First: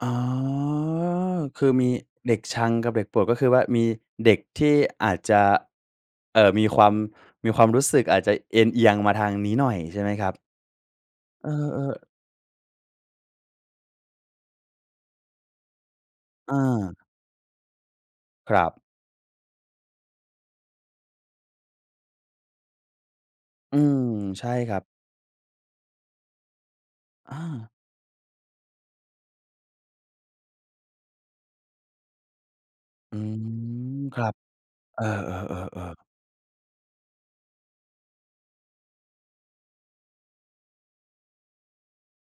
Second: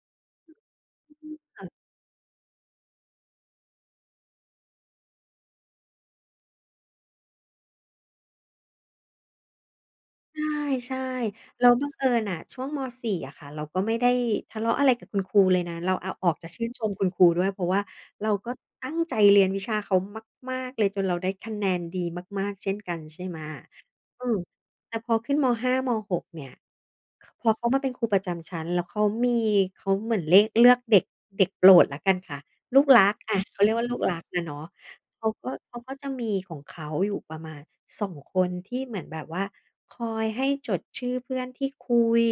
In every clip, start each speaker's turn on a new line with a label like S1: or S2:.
S1: อ๋อ ค
S2: ค่
S1: ื
S2: ะ
S1: อมีเด็กชังกับเด็กโปรด ก็คือว่า มีเด็กที่อาจจะ เอ่อ มีความ มีความรู้สึกอาจจะเอนเอียงมาทางนี้หน่อยใช่ไหมครับ?
S2: ใช่
S1: เอ
S2: ๆ แล้วบั
S1: อ
S2: งเอ
S1: ๆ
S2: ิญน่ะช่วง ม.4 อะค่ะ เราก็ไม่ได้ทะเลาะอะไรกับคุณครูเลยนะ เราเอาออกจาก
S1: อ
S2: ชื่นชม
S1: า
S2: คุณครูด้วย เพราะว่าเราก็
S1: ครับ
S2: ตั้งใจเรียนวิชาเขามาก ๆ เลยจนเราได้คะแนนดีมาก ๆ เช่นกัน ใช่ไหม
S1: อืม
S2: อือ
S1: ใช่ครับ
S2: แต่พอขึ้น ม.5 ม.6 เนี่ย
S1: อ
S2: พอเขา
S1: า
S2: มาเป็นครูประจำชั้น แล้วเขามี เขาเหมือนเลข เลือก เลือกเด็ก เด็กโปรดแล้วกันค่ะ ลูกรั
S1: อ
S2: ก
S1: ื
S2: อะ เขาเรียกว่าลู
S1: ม
S2: กร
S1: ค
S2: ัก
S1: รับ
S2: อะเนาะ
S1: เออ
S2: เขาก็ เขาก
S1: ๆ
S2: ็
S1: ๆ ๆ
S2: จะมีของเขาอยู่ประมาณ 2 คน ที่เหมือนแบบว่าคอยให้จดชื่อเพื่อนที่คุย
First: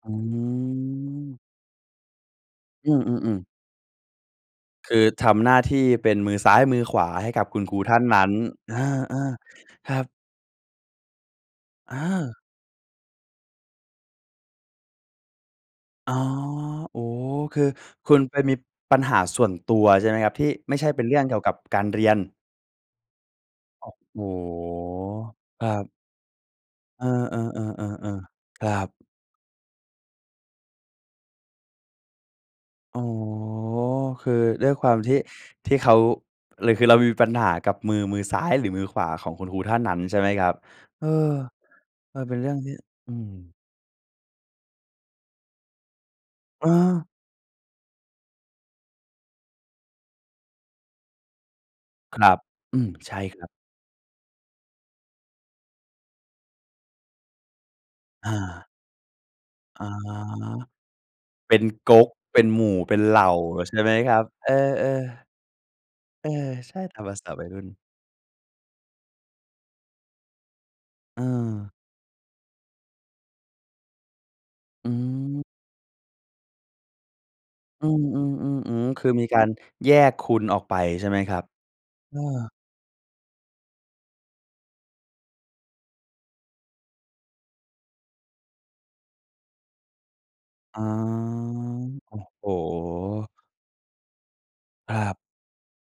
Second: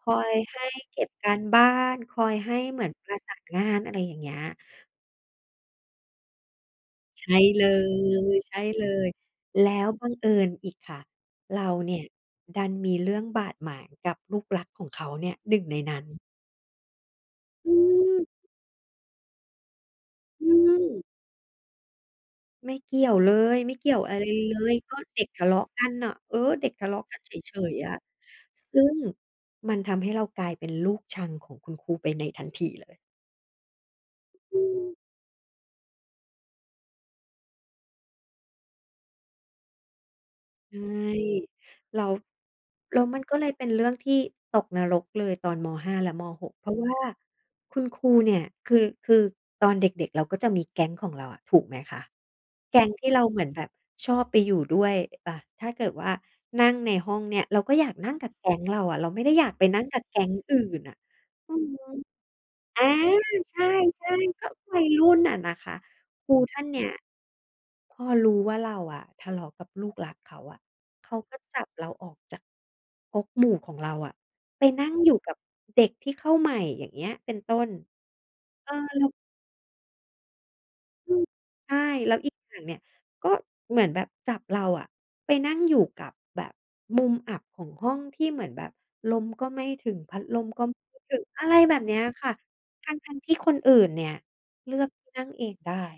S2: ค
S1: อื
S2: อยให้เก็บกา
S1: ม
S2: รบ้าน คอยให้เหมื
S1: อ
S2: อ
S1: ื
S2: นประสา
S1: อ ๆ
S2: น
S1: ๆ
S2: งาน อะไรอย่างเงี้ย
S1: คือทำหน้าที่เป็นมือซ้ายมือขวา
S2: ใช
S1: ให้
S2: ่
S1: กับคุ
S2: เล
S1: ณครูท่านนั้น
S2: ย ใช่
S1: อ
S2: เลย
S1: า
S2: แล้ว
S1: ๆ ครั
S2: บ
S1: บ
S2: ังเอิญอีกค่ะ เราเน
S1: อ
S2: ี่ย
S1: า
S2: ดันมีเรื่องบาดหมางกับลูกรักของเขาเนี่ย 1 ในนั้
S1: อ๋อ
S2: น
S1: โอ้โฮ คือ
S2: อื
S1: คุณ
S2: ม
S1: ไปมีปัญหาส่วนตัวใช่ไหมครับ? ท
S2: อ
S1: ี่
S2: ื
S1: ไม่ใช่เป
S2: ม
S1: ็นเรื่องเกี่ยวกับการเรียน
S2: ไม่เกี่ยวเลย ไม่
S1: โ
S2: เ
S1: อ
S2: ก
S1: ้
S2: ี่ยวอะ
S1: โฮ
S2: ไรเลย ก็เด็กทะเลา
S1: คร
S2: ะ
S1: ั
S2: กั
S1: บ
S2: นน่ะ เออ เด็กทะเลา
S1: เอ
S2: ะ
S1: อ
S2: กันเฉย ๆ อะ
S1: ๆ ๆ ๆ ๆ ครั
S2: ซึ่
S1: บ
S2: งมันทำให้เรากลายเป็นลูกชังของคุณครูไปในทันทีเล
S1: อ
S2: ย
S1: ๋อ คือ
S2: อ
S1: ด้วยคว
S2: ือ
S1: ามที่ ที่เขา หรือคือเรามีปัญหากับมือ มือซ้ายหรือมือขวาของคุณครูท่านนั้นใช่ไหมครับ?
S2: ใช่
S1: เออ
S2: แล้ว
S1: มันเป็นเรื่องที่
S2: แล้ว
S1: อื
S2: มันก็เลย
S1: ม
S2: เป็นเรื่องที่ตกนรกเลยตอน ม.5 และ ม.6 เ
S1: เ
S2: พราะว่า
S1: ออ
S2: คุณครูเนี่ย คือ คือตอนเด็ก ๆ เราก็จะมีแก๊งของเราอะ ถูกไหมคะ
S1: ครับ
S2: แก
S1: อื
S2: ๊ง
S1: อ
S2: ที่
S1: ใช
S2: เ
S1: ่
S2: รา
S1: ค
S2: เหม
S1: ร
S2: ื
S1: ั
S2: อ
S1: บ
S2: นแบบชอบไปอยู่ด้วย ต ถ้าเกิดว่านั่งในห้องเนี่ย เราก็อยากนั่งก
S1: อ
S2: ับแก๊ง
S1: า
S2: เราอะ เราไม่ได้อยากไปน
S1: อ
S2: ั
S1: ๋
S2: ่
S1: อ
S2: งกับแก๊งอื่นน่ะ
S1: เ
S2: อ
S1: ป
S2: ื
S1: ็น
S2: อฮึ
S1: ก๊ก เป็นหมู่
S2: อา
S1: เป็นเหล่า
S2: ใช่
S1: ใช่ไหมครับ?
S2: ๆ ก
S1: เ
S2: ็
S1: ออ
S2: วัยรุ่นน่ะ
S1: ๆ
S2: นะคะ
S1: เอ
S2: ค
S1: อ
S2: รูท่าน
S1: ใช
S2: เ
S1: ่
S2: นี้ย
S1: ตามภาษาวัยรุ่น
S2: พอรู้ว่าเราอะทะเลาะกับลูกรักเขาอะ เขาก็จับ
S1: เออ
S2: เราออกจากก๊กหมู่ของเราอะ ไปนั
S1: อ
S2: ่
S1: ื
S2: งอยู่กับ
S1: ม
S2: เด็กที่เข้าใหม่อย่างเงี้ย เป็นต้น
S1: อืม ๆ
S2: เ
S1: ๆ
S2: อ
S1: อื
S2: อ
S1: อ
S2: แ
S1: ค
S2: ล้
S1: ือ
S2: ว
S1: มีการแยกคุณออกไปใช่
S2: อ
S1: ไ
S2: ื
S1: หม
S2: อ
S1: ครับ?
S2: ใช่ แล
S1: เ
S2: ้
S1: อ
S2: วอีก
S1: อ
S2: อย่างเนี่ย ก็เหมือนแบบจับเราอะไปนั่งอยู่กับแบบมุมอับของห้อง ที่เหมือนแบบลมก็ไม่ถึง พัดลมก็ไ
S1: อ
S2: ม
S1: ๋
S2: ่
S1: อ
S2: ถึง อะไรแบบเนี้ย
S1: โอ้
S2: ค่ะ
S1: โ
S2: ทั้ง ๆ
S1: ฮ
S2: ที่คนอื่นเนี่ยเลือก
S1: ครับ
S2: นั่งเองได้